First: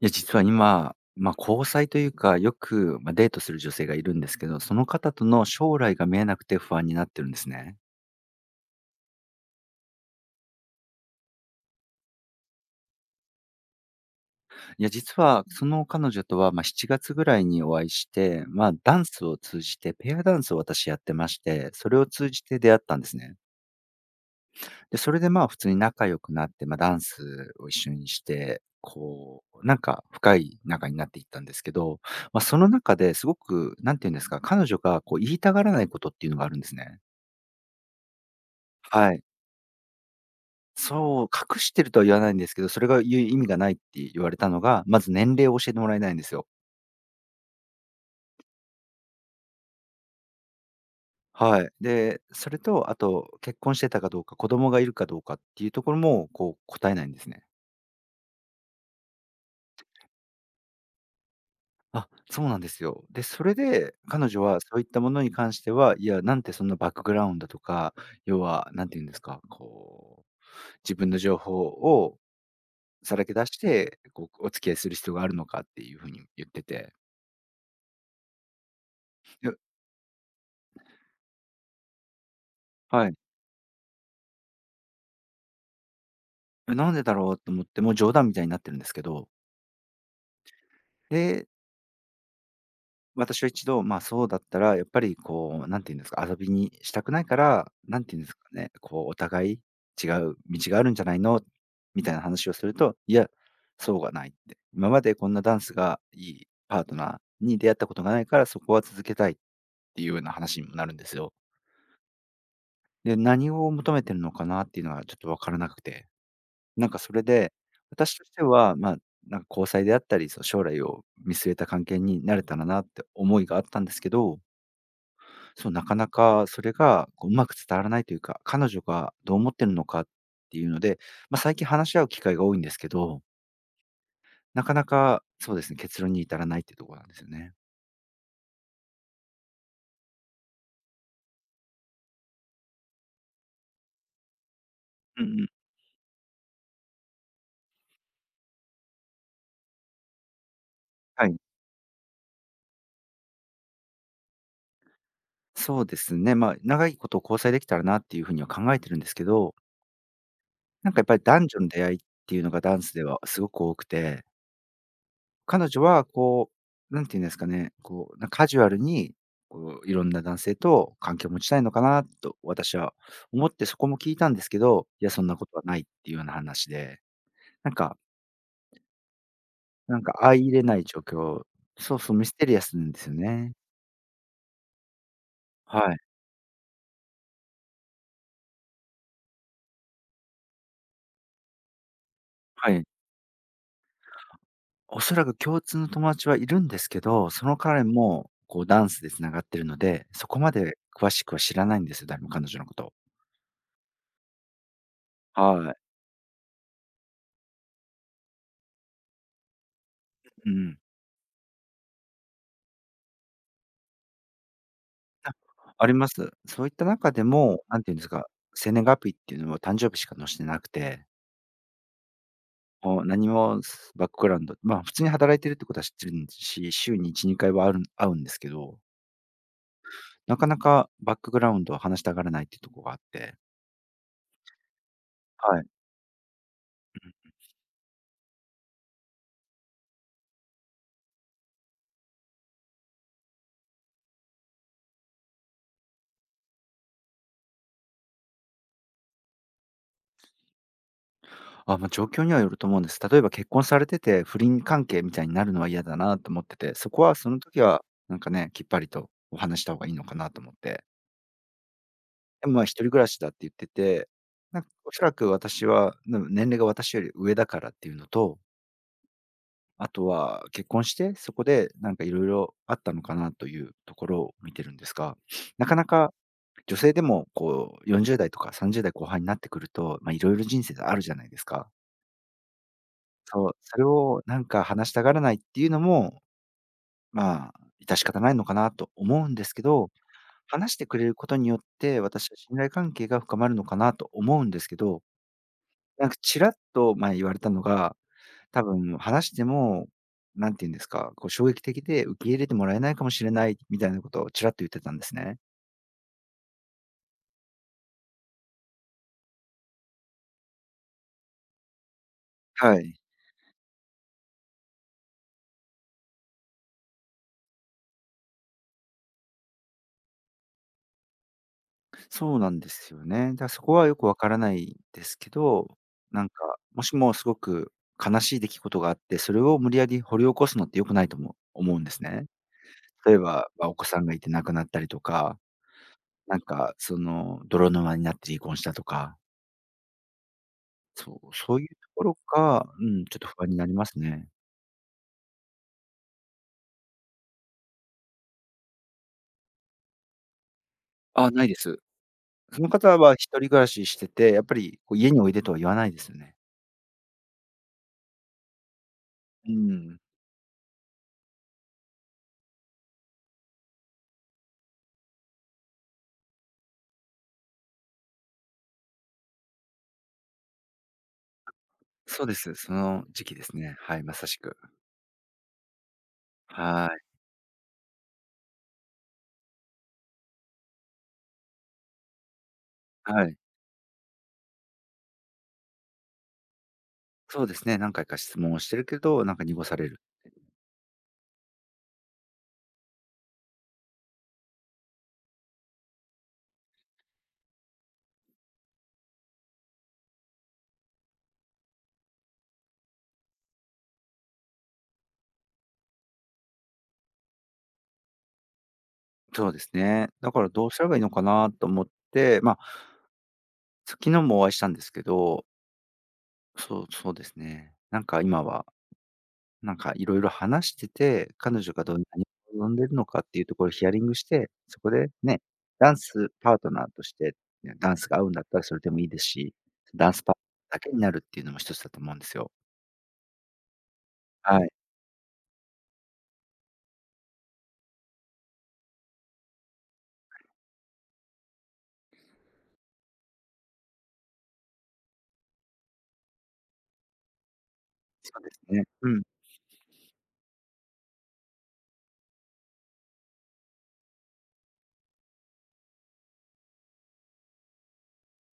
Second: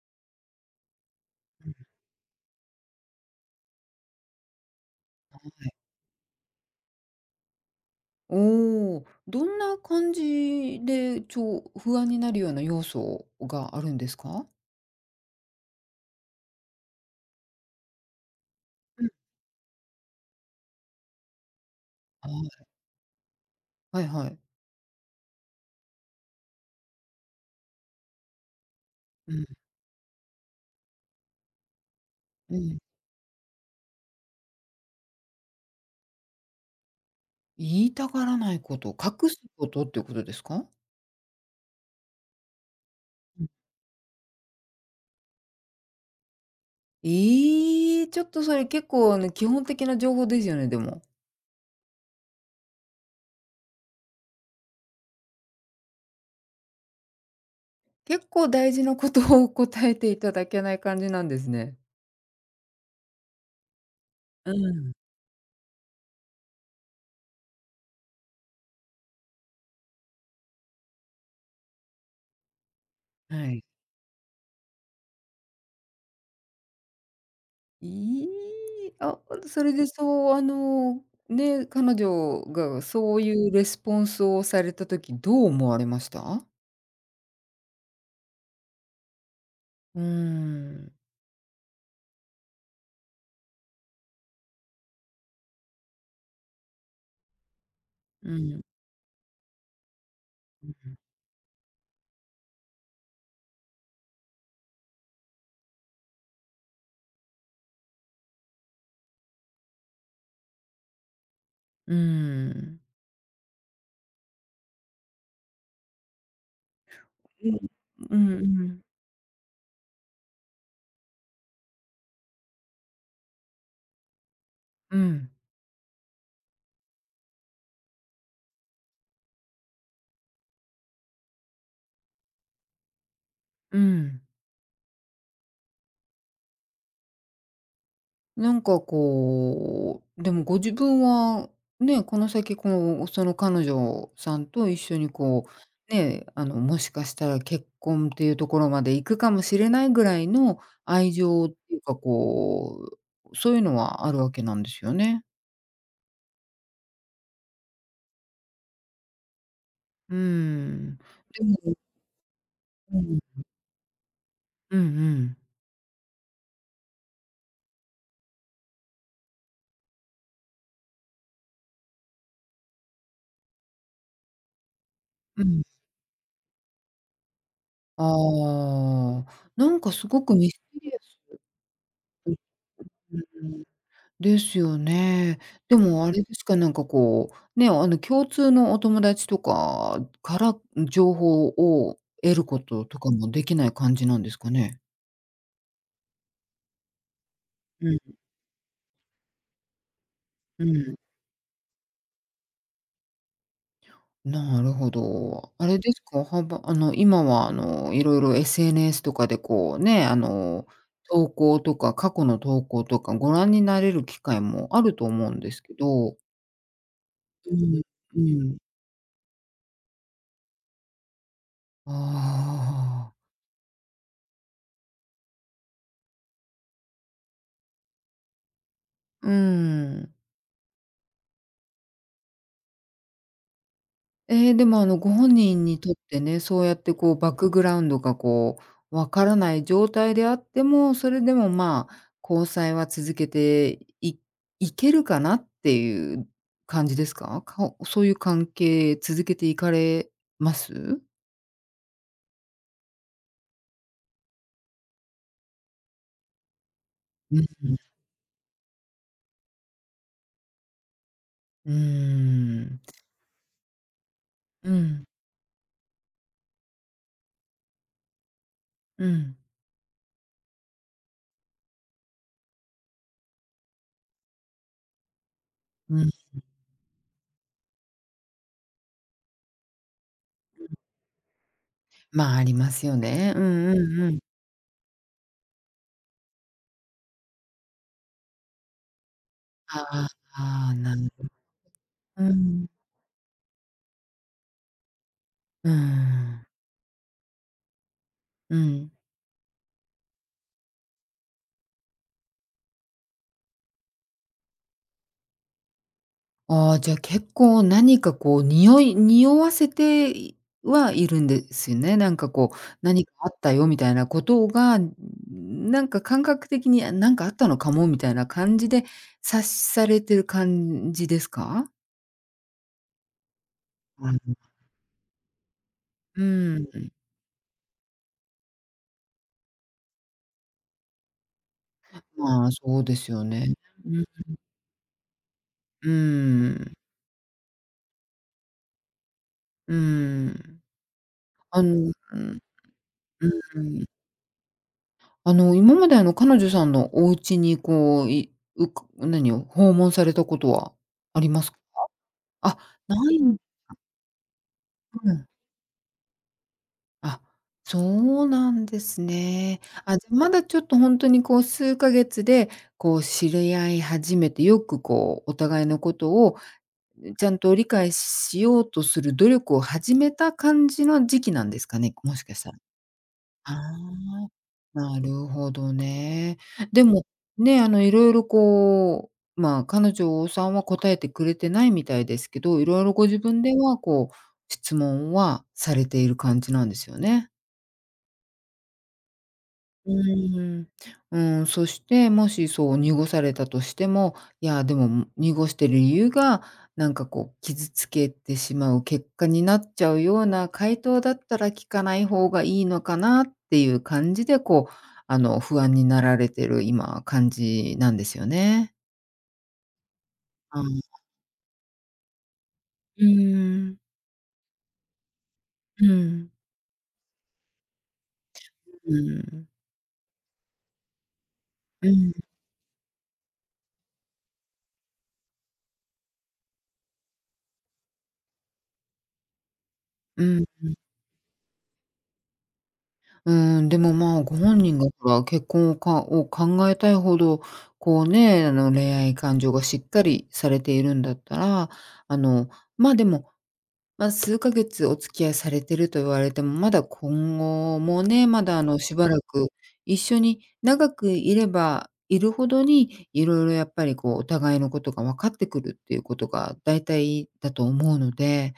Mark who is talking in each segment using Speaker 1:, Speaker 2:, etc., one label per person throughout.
Speaker 1: いや、実は今、交際というか、よく、デートする女性がいるんですけど、その方と
Speaker 2: は
Speaker 1: の
Speaker 2: い。
Speaker 1: 将来が見えなくて不安になってるんですね。
Speaker 2: おお、どんな感じで、不安になるような要素があるんですか？
Speaker 1: いや、実はその彼女とは、7月ぐらいにお会いして、ダ
Speaker 2: う
Speaker 1: ン
Speaker 2: ん。
Speaker 1: スを通じて、ペアダンスを私やってまして、それを通じて
Speaker 2: は
Speaker 1: 出会ったんですね。
Speaker 2: いはいはい。
Speaker 1: で、それで、普通に仲良くなって、ダンスを一緒にして、
Speaker 2: うん、
Speaker 1: なんか深い仲になっていったんですけど、
Speaker 2: う
Speaker 1: その
Speaker 2: ん。
Speaker 1: 中ですごく、なんていうんですか、彼女がこう言いたがらないことっていうのがあるんですね。
Speaker 2: 言いたがらないこと、
Speaker 1: はい。
Speaker 2: 隠すことっていうことですか？
Speaker 1: そう、隠してるとは言わないんですけど、それが言う意
Speaker 2: う
Speaker 1: 味
Speaker 2: ん。
Speaker 1: がないって言われたのが、まず年齢を教えてもらえないんですよ。
Speaker 2: ええ、ちょっとそれ結構基本的な情報ですよね、でも。
Speaker 1: はい。で、それと、あと、結婚してたかどうか、子供がいるかどうかっていうところも、答えないんですね。
Speaker 2: 結構大事なことを答えていただけない感じなんですね。
Speaker 1: あ、そうなんですよ。で、それで、彼女
Speaker 2: う
Speaker 1: はそういっ
Speaker 2: ん。
Speaker 1: たものに関しては、いや、なんてそんなバックグラウンドとか、要は、なんて言うんですか、自分の情報をさらけ出
Speaker 2: は
Speaker 1: し
Speaker 2: い。
Speaker 1: て、お付き合いする必要があるのかっていうふうに言ってて。
Speaker 2: いい、あ、
Speaker 1: いや
Speaker 2: それでそう、あの、ね、彼女が
Speaker 1: は
Speaker 2: そ
Speaker 1: い。
Speaker 2: ういうレスポンスをされた時、どう思われました？
Speaker 1: なんでだろうと思って、もう冗談みたいになってるんですけど、
Speaker 2: うーん、
Speaker 1: で、私は一度、そうだったらやっぱりこう、なんていうんですか、遊びにしたくないから、なんていうんで
Speaker 2: う
Speaker 1: すか
Speaker 2: ん、
Speaker 1: ね、こうお互い違う道があるんじゃないの、みたいな話をすると、いや、そうがないって。今までこんなダンスがいいパートナーに出会ったことがないから、そこは続けたいっていうような話にもなるんですよ。
Speaker 2: うん。
Speaker 1: で、何を求めてるのかなっていうのはちょっと分からなくて。なんかそれ
Speaker 2: う
Speaker 1: で、
Speaker 2: ん。う
Speaker 1: 私とし
Speaker 2: んう
Speaker 1: ては、
Speaker 2: ん
Speaker 1: なんか交際であったり、その将来を見据えた関係になれたらなって思いがあったんですけど、
Speaker 2: うん、うん、
Speaker 1: そう、なかなかそれがこううまく伝わらないというか、彼女がどう思ってるのかっていうので、最近話し合う機会が多いんですけど、
Speaker 2: うん。
Speaker 1: なかなかそうですね、結論に至らないっていうところなんですよね。
Speaker 2: なんかこう、でもご自分は、ね、この先、その彼女さんと一緒に
Speaker 1: うんう
Speaker 2: こ
Speaker 1: ん。
Speaker 2: う、ね、もしかしたら結婚っていうところまで行くかもしれないぐらいの愛
Speaker 1: はい。
Speaker 2: 情っていうか、こう、そういうのはあるわけなんですよね。
Speaker 1: そうですね、長いことを交際できたらなっていうふうには考えてるんですけど、
Speaker 2: うー
Speaker 1: なん
Speaker 2: ん。
Speaker 1: かやっぱり
Speaker 2: で
Speaker 1: 男女の
Speaker 2: も、
Speaker 1: 出会いっていうのがダンス
Speaker 2: う
Speaker 1: では
Speaker 2: ん。
Speaker 1: すごく多くて
Speaker 2: うんうん。
Speaker 1: 彼女はこう、なんていうんですかね、なカジュアルに、こういろんな男性と関係を持ちたいのかなと私は思ってそこも聞いたんですけど、いやそんな
Speaker 2: う
Speaker 1: こと
Speaker 2: ん。
Speaker 1: はないっていうような話で、なんか
Speaker 2: ああ、なんか
Speaker 1: なん
Speaker 2: す
Speaker 1: か
Speaker 2: ごく
Speaker 1: 相
Speaker 2: ミ
Speaker 1: 入
Speaker 2: ス
Speaker 1: れな
Speaker 2: テ
Speaker 1: い
Speaker 2: リア
Speaker 1: 状
Speaker 2: ス。
Speaker 1: 況、そうそう、ミ
Speaker 2: う
Speaker 1: ス
Speaker 2: ん
Speaker 1: テリアスなんですよ
Speaker 2: う
Speaker 1: ね。
Speaker 2: ん。ですよね。で
Speaker 1: はい。
Speaker 2: もあれですか、なんかこう、ね、あの共通のお友達とかから、情報を得るこ
Speaker 1: はい。
Speaker 2: ととかもできない感じなんですかね？
Speaker 1: おそらく共通の友達はいるんですけど、その彼
Speaker 2: うん、
Speaker 1: もこうダンスでつながってるので、そこま
Speaker 2: う
Speaker 1: で
Speaker 2: ん。
Speaker 1: 詳しくは知らないんですよ、誰も彼女のことを。
Speaker 2: なるほど。あ
Speaker 1: はい。
Speaker 2: れですか、はばあの今はいろいろ SNS とかでこうね、あ
Speaker 1: う
Speaker 2: の
Speaker 1: ん。
Speaker 2: 投稿とか過去の投稿とかご覧になれる機会もあると思うんですけ
Speaker 1: ありま
Speaker 2: ど。
Speaker 1: す。そういった中で
Speaker 2: う
Speaker 1: も、
Speaker 2: ん、
Speaker 1: 何ていうんです
Speaker 2: う
Speaker 1: か、
Speaker 2: ん。
Speaker 1: 生年月日っていうのは誕生日しか載せてなくて、もう
Speaker 2: ああ、
Speaker 1: 何もすバックグラウンドまあ、普通に働いてるってことは知ってるんし、週に1、2回はある会うんですけど、
Speaker 2: うーん。
Speaker 1: なかなかバックグラウンドを話したがらないっていうところがあって、
Speaker 2: ええ、でも、ご本
Speaker 1: は
Speaker 2: 人
Speaker 1: い。
Speaker 2: にとってね、そうやって、こう、バックグラウンドが、こう、わからない状態であっても、それでも、まあ、交際は続けていいけるかなっていう感じですか？そういう関係続けていかれます？
Speaker 1: あ、状況にはよると思うんです。例えば結婚されてて、不倫関係みたいになるのは嫌だなと思ってて、そこはそ
Speaker 2: う
Speaker 1: の時
Speaker 2: ん、
Speaker 1: は、なんかね、きっぱりとお話した方がいいのかなと思って。
Speaker 2: う
Speaker 1: でも、一人
Speaker 2: ん。
Speaker 1: 暮らしだって言ってて、なんか
Speaker 2: う
Speaker 1: おそ
Speaker 2: ん、
Speaker 1: らく私は、年齢が私より上だからっていうのと、
Speaker 2: うん、
Speaker 1: あとは結婚して、そこでなんかいろいろあったのかなというところを見てるんですが、なかな
Speaker 2: うん。
Speaker 1: か女性でもこう40代とか30代後半になってくると、いろいろ人生があるじゃないですか。
Speaker 2: まあ、ありますよね。う
Speaker 1: そう、
Speaker 2: んう
Speaker 1: それ
Speaker 2: んうん。
Speaker 1: をなんか話したがらないっていうのも、まあ、致し方ないのかなと思うんですけ
Speaker 2: あ
Speaker 1: ど、
Speaker 2: あ、あ
Speaker 1: 話
Speaker 2: あ、
Speaker 1: して
Speaker 2: な
Speaker 1: く
Speaker 2: る
Speaker 1: れる
Speaker 2: ほ
Speaker 1: こ
Speaker 2: ど。
Speaker 1: とによって、私
Speaker 2: う
Speaker 1: は信
Speaker 2: ん。
Speaker 1: 頼関係が深まるのかなと思うんですけど
Speaker 2: う
Speaker 1: なんかち
Speaker 2: ん。
Speaker 1: らっと前言われたのが、
Speaker 2: う
Speaker 1: 多
Speaker 2: ん。
Speaker 1: 分話しても、なんて言うんですか、こう衝撃的で受け入れてもらえないかもしれないみたいなことをちらっと言ってたんですね。
Speaker 2: ああ、じゃあ結構何かこう匂わせていはいるんですよね。なんかこう、
Speaker 1: はい。
Speaker 2: 何かあったよみたいなことが、なんか感覚的に、あ、なんかあったのかもみたいな感じで察されてる感じですか？
Speaker 1: そうなんですよね。だからそこはよく
Speaker 2: う
Speaker 1: わ
Speaker 2: ん。
Speaker 1: からないですけど、
Speaker 2: う
Speaker 1: なんか、も
Speaker 2: ん、
Speaker 1: しもすごく悲しい出来事があって、それを無理やり掘り起こすのって良くないとも思うんですね。
Speaker 2: まあ、そうです
Speaker 1: 例え
Speaker 2: よ
Speaker 1: ば、
Speaker 2: ね。
Speaker 1: お子さ
Speaker 2: うん、
Speaker 1: んがいて亡くなったりとか、
Speaker 2: う
Speaker 1: なん
Speaker 2: ん、
Speaker 1: かその泥沼になって離婚したとか、そう、そういうとこ
Speaker 2: う
Speaker 1: ろ
Speaker 2: ん、
Speaker 1: が、ちょっと不安に
Speaker 2: う
Speaker 1: なり
Speaker 2: ん。
Speaker 1: ますね。
Speaker 2: 今まであの彼女さんのお家にこう、いうか何を訪問されたことはあり
Speaker 1: あ、
Speaker 2: ま
Speaker 1: ない
Speaker 2: す
Speaker 1: で
Speaker 2: か？
Speaker 1: す。
Speaker 2: あ、
Speaker 1: その
Speaker 2: な
Speaker 1: 方は
Speaker 2: い
Speaker 1: 一
Speaker 2: ん、
Speaker 1: 人暮らししてて、やっぱりこう
Speaker 2: う
Speaker 1: 家に
Speaker 2: ん。
Speaker 1: おいでとは言わないですよね。
Speaker 2: あ、そうなんです
Speaker 1: う
Speaker 2: ね。あ、
Speaker 1: ん。
Speaker 2: じゃ、まだちょっとほんとにこう数ヶ月で、こう知り合い始めて、よくこうお互いのことを、ちゃんと理解しようとする努力を始めた感じの時期なんですかね？もし
Speaker 1: そう
Speaker 2: か
Speaker 1: で
Speaker 2: した
Speaker 1: す。
Speaker 2: ら。
Speaker 1: その時期で
Speaker 2: あ
Speaker 1: すね。はい、まさ
Speaker 2: あ、
Speaker 1: しく。
Speaker 2: なるほどね。で
Speaker 1: は
Speaker 2: も、
Speaker 1: い。
Speaker 2: ね、いろいろこう、まあ、彼女さんは答えてくれてないみたいですけど、いろいろご自
Speaker 1: はい。
Speaker 2: 分では、こう、質問はされている感じなんですよね？
Speaker 1: そうですね、何回か質問をしてるけど、なんか濁さ
Speaker 2: う
Speaker 1: れる。
Speaker 2: ーん。うーん、そして、もしそう濁されたとしても、いや、でも濁してる理由が、なんかこう傷つけてしまう結果になっちゃうような回答だったら聞かない方がいいのかなっていう感じで、こう、不安になられてる今感じなんですよね。
Speaker 1: そうですね。だからどうした
Speaker 2: あ、
Speaker 1: らいいのかなと思って、
Speaker 2: うーん。
Speaker 1: 昨日もお会いしたんですけど、
Speaker 2: うん。
Speaker 1: そう、そうですね。なんか今は
Speaker 2: うん。
Speaker 1: なんかいろいろ話してて、彼女が
Speaker 2: う
Speaker 1: どんな
Speaker 2: ん。
Speaker 1: に望んでるのかっていうところをヒアリングして、そこでね、ダンスパートナーとして、ね、ダンスが合うんだったらそれでもいいですし、ダンス
Speaker 2: う
Speaker 1: パート
Speaker 2: ん。
Speaker 1: ナーだけになるっていうのも一つだと思うんですよ。
Speaker 2: うーん、でも、まあ、ご本
Speaker 1: はい、
Speaker 2: 人がほら、結婚をかを考えたいほど、こうね、恋愛感情がしっかりされているんだったら、あの、ま、でもまあ、数ヶ月お付き合いされてると言われても、まだ今後もね、
Speaker 1: そう
Speaker 2: ま
Speaker 1: で
Speaker 2: だ
Speaker 1: すね。
Speaker 2: しば
Speaker 1: う
Speaker 2: ら
Speaker 1: ん、
Speaker 2: く一緒に長くいればいるほどに、いろいろやっぱりこう、お互いのことが分かってくるっていうことが大体だと思うので、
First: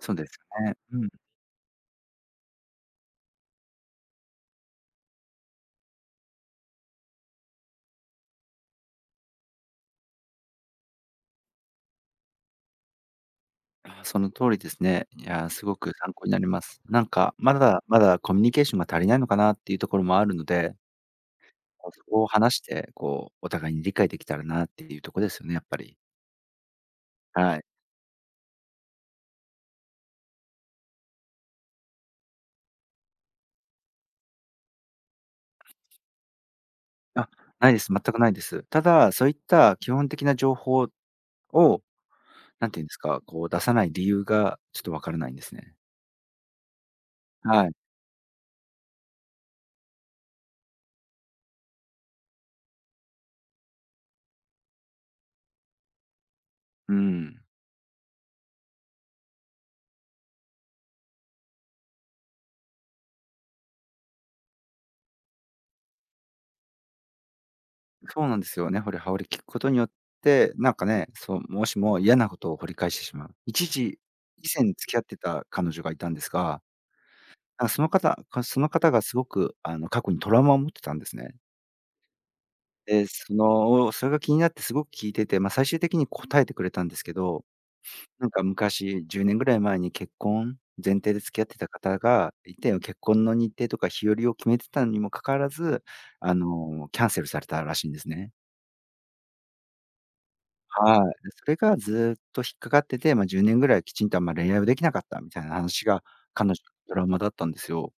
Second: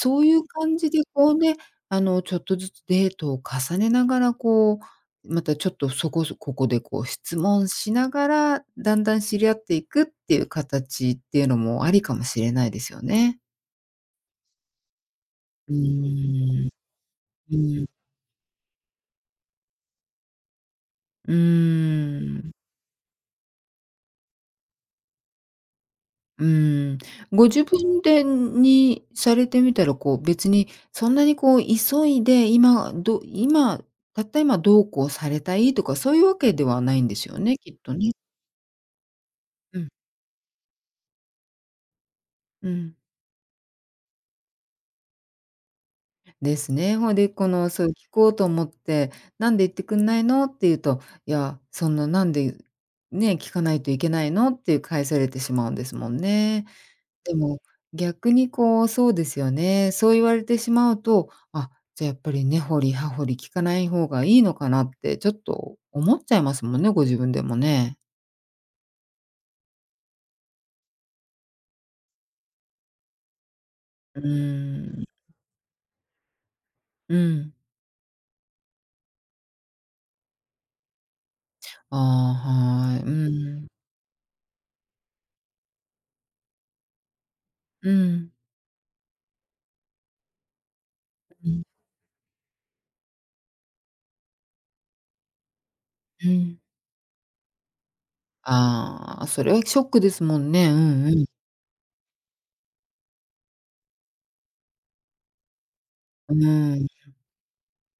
Speaker 1: そう
Speaker 2: う
Speaker 1: で
Speaker 2: い
Speaker 1: す
Speaker 2: う
Speaker 1: ね。
Speaker 2: 感じで
Speaker 1: うん。
Speaker 2: こうね、ちょっとずつデートを重ねながらこう、またちょっとそこそここでこう質問しながら、だんだん知り合っていくっていう形っていうのもありかもしれないですよね。
Speaker 1: あ、その通りですね。いや、す
Speaker 2: うー
Speaker 1: ごく参考になりま
Speaker 2: ん。
Speaker 1: す。なんか、ま
Speaker 2: う
Speaker 1: だ
Speaker 2: ん、
Speaker 1: まだコミュニケーションが足りないのかなっていうところもあるので、
Speaker 2: うー
Speaker 1: そこを
Speaker 2: ん、
Speaker 1: 話して、お互いに理解できたらなっていうところですよね、やっぱり。
Speaker 2: うーん。ご
Speaker 1: は
Speaker 2: 自
Speaker 1: い。
Speaker 2: 分でにされてみたら、こう、別にそんなにこう急いで、今、たった今どうこうされたいとか、そういうわけではないんです
Speaker 1: あ、
Speaker 2: よね、き
Speaker 1: ない
Speaker 2: っ
Speaker 1: です。
Speaker 2: と
Speaker 1: 全
Speaker 2: ね。
Speaker 1: くないです。ただ、そういった
Speaker 2: うん、
Speaker 1: 基本的な情報を、な
Speaker 2: う
Speaker 1: んていうんで
Speaker 2: ん。
Speaker 1: すか、こう出さない理由がちょっとわからないんですね。
Speaker 2: ですね。ほいで、こ
Speaker 1: は
Speaker 2: の、
Speaker 1: い。
Speaker 2: そう聞こうと思って、「なんで言ってくんないの？」って言うと、「いや、そんななんで、ね、聞かないといけないの？」って返されてしまうんですもんね。
Speaker 1: う
Speaker 2: で
Speaker 1: ん。
Speaker 2: も、逆にこう、そうですよね。そう言われてしまうと、あ、じゃあやっぱり根掘り葉掘り聞かない方がいいのかなって、ちょっと思っちゃいますもんね、ご自分でもね。
Speaker 1: そうなんですよ。ね掘り葉掘り聞くことによって、なんかね、そう、もしも嫌なことを掘り返してしまう。一時、
Speaker 2: う
Speaker 1: 以前付き
Speaker 2: ー
Speaker 1: 合っ
Speaker 2: ん、
Speaker 1: てた彼女がいたんですが、
Speaker 2: うん。
Speaker 1: なんかその方がすごく、過去にトラウマを持ってたんですね。
Speaker 2: ああ、はい。
Speaker 1: で、
Speaker 2: うん。
Speaker 1: それが気になってすごく聞いてて、最終的に答えてくれたんですけど
Speaker 2: う
Speaker 1: なん
Speaker 2: ん。
Speaker 1: か昔、10年ぐらい前に結婚前提で付き合っ
Speaker 2: う
Speaker 1: て
Speaker 2: ん、
Speaker 1: た方がいて、結婚の日程とか日和を決めてたにもかかわらず、
Speaker 2: うん。
Speaker 1: キャンセルされたらしいんですね。
Speaker 2: ああ、それはショックですもんね。うんう
Speaker 1: はい。
Speaker 2: ん。
Speaker 1: それがずっと引っかかってて、10年ぐらいきちんとあんま恋愛をできなかったみたいな話が、
Speaker 2: う
Speaker 1: 彼女の
Speaker 2: ん。
Speaker 1: ドラマだったんですよ。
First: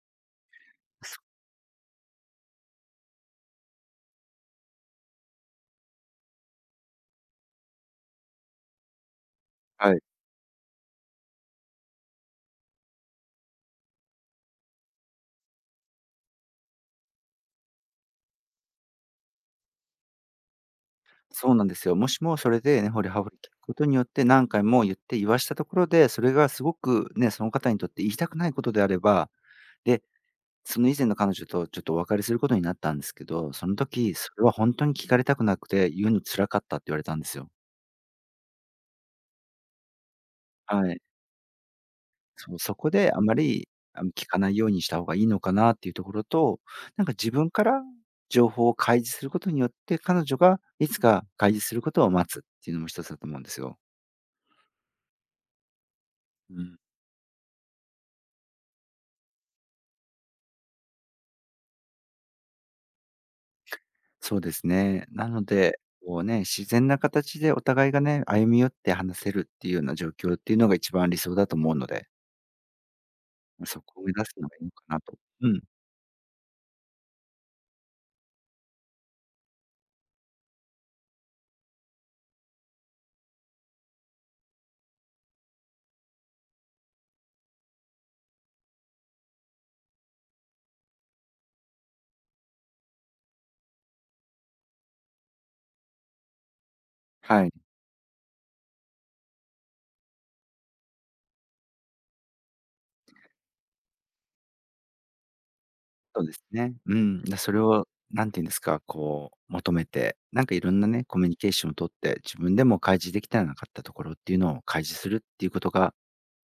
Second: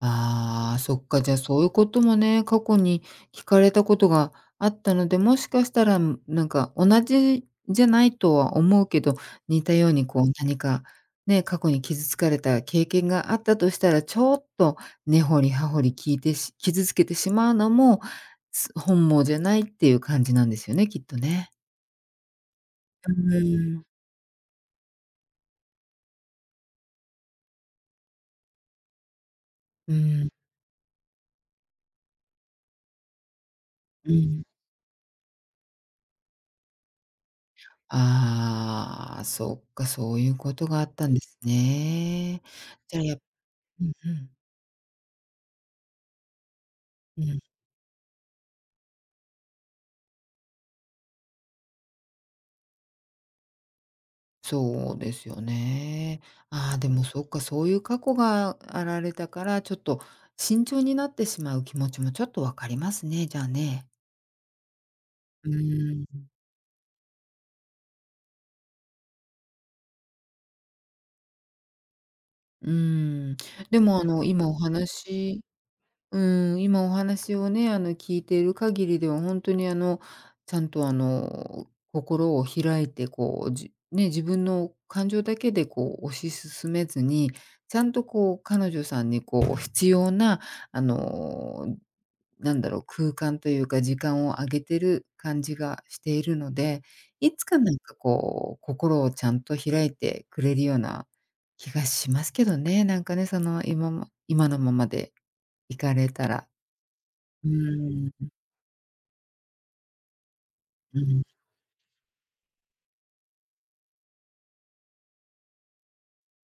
Speaker 2: ああ、そっか、じゃあ、
Speaker 1: そ
Speaker 2: そういうこともね、過去に聞かれたことがあったので、もしかしたら、なんか同じじゃないとは思うけど、似たよう
Speaker 1: はい。
Speaker 2: にこう何かね、過去に傷つかれた経験があったとしたら、ちょっと根掘り葉掘り聞いて傷つけてしまうのも、本望じゃないっていう感じなんですよね、きっとね。
Speaker 1: そうなんですよ。もしもそれでね掘り
Speaker 2: う
Speaker 1: 葉掘り聞くこ
Speaker 2: ーん。
Speaker 1: とによって、何回も言って言わしたところで、それがすごくね、その方にとって言いたくないことであれば、
Speaker 2: う
Speaker 1: で
Speaker 2: ん。
Speaker 1: その以前の彼女とちょっとお別れすることになったんですけど、その
Speaker 2: う
Speaker 1: 時、そ
Speaker 2: ん。
Speaker 1: れは本当に聞かれたくなくて、言うの辛かったって言われたんですよ。
Speaker 2: ああ、そっか、そういうことがあ
Speaker 1: は
Speaker 2: っ
Speaker 1: い。
Speaker 2: たんですね。
Speaker 1: そう、そこ
Speaker 2: じゃ
Speaker 1: で
Speaker 2: あ、
Speaker 1: あまり、
Speaker 2: うんう
Speaker 1: 聞
Speaker 2: ん、
Speaker 1: かないようにした方がいいのかなっていうところと、なんか
Speaker 2: う
Speaker 1: 自
Speaker 2: ん、
Speaker 1: 分から情報を開示することによって、彼女がいつか開示することを待つっていうのも一つだと思うんですよ。
Speaker 2: そうですよね。
Speaker 1: う
Speaker 2: ああ、
Speaker 1: ん。
Speaker 2: でもそっか、そういう過去があられたから、ちょっと慎重になってしまう気持ちもちょっとわかりますね、じゃあね。
Speaker 1: そうですね。なの
Speaker 2: う
Speaker 1: で、
Speaker 2: ー
Speaker 1: こう
Speaker 2: ん、
Speaker 1: ね、自然な形でお互いがね、歩み寄って話せるっていうような状況っていうのが一番理想だと思うので。
Speaker 2: うーん。で
Speaker 1: そ
Speaker 2: も
Speaker 1: こを目指す
Speaker 2: 今
Speaker 1: の
Speaker 2: お
Speaker 1: がいいのかなと。
Speaker 2: 話、
Speaker 1: うん、
Speaker 2: うん、今お話をね、聞いている限りでは、本当に、ちゃんと、心を開いて、こう、自分の感情だけで、こう、推し進めずに、ちゃんと、こう、彼女さんに、こう、必要な、あの、なんだろう、空間というか時間をあげてる感じがしているので、いつ
Speaker 1: はい。
Speaker 2: か、なんか、こう、心をちゃんと開いてくれるような気がしますけどね、なんかね、その、今のままで。行かれ
Speaker 1: そ
Speaker 2: た
Speaker 1: うです
Speaker 2: ら。
Speaker 1: ね。うん、
Speaker 2: う
Speaker 1: それを
Speaker 2: ー
Speaker 1: な
Speaker 2: ん、
Speaker 1: んていうんですか、こう求めて、なんかいろんな
Speaker 2: う
Speaker 1: ね、コ
Speaker 2: ん、
Speaker 1: ミュニケーションを取って、自分でも開示できてなかったところっていうのを開示するっていうことが、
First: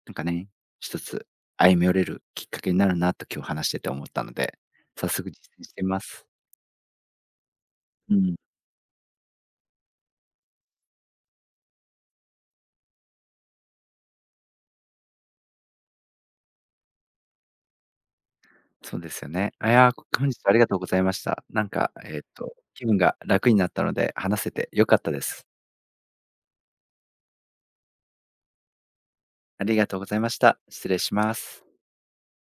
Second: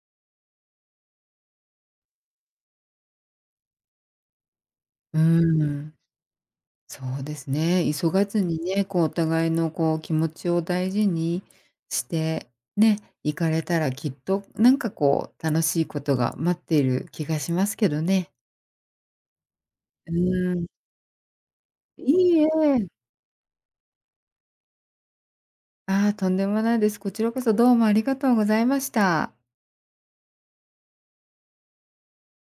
Speaker 1: なんかね、一つ歩み寄れるきっかけになるなと今日話してて思ったので、早
Speaker 2: うー
Speaker 1: 速実践してみ
Speaker 2: ん、
Speaker 1: ます。
Speaker 2: そうですね。急
Speaker 1: う
Speaker 2: が
Speaker 1: ん、
Speaker 2: ずにね、こうお互いのこう気持ちを大事にして、ね、行かれたらきっとなんかこう楽しいことが待っている気がしますけどね。
Speaker 1: そうですよね。あ、いや、
Speaker 2: う
Speaker 1: 本日はあ
Speaker 2: ー
Speaker 1: り
Speaker 2: ん、
Speaker 1: がとうございました。なんか、
Speaker 2: いいえ。
Speaker 1: 気分が楽になったので、話せて良かったです。
Speaker 2: ああ、とんでもないです。こちらこそどうもありがとうございました。
Speaker 1: ありがとうございました。失礼します。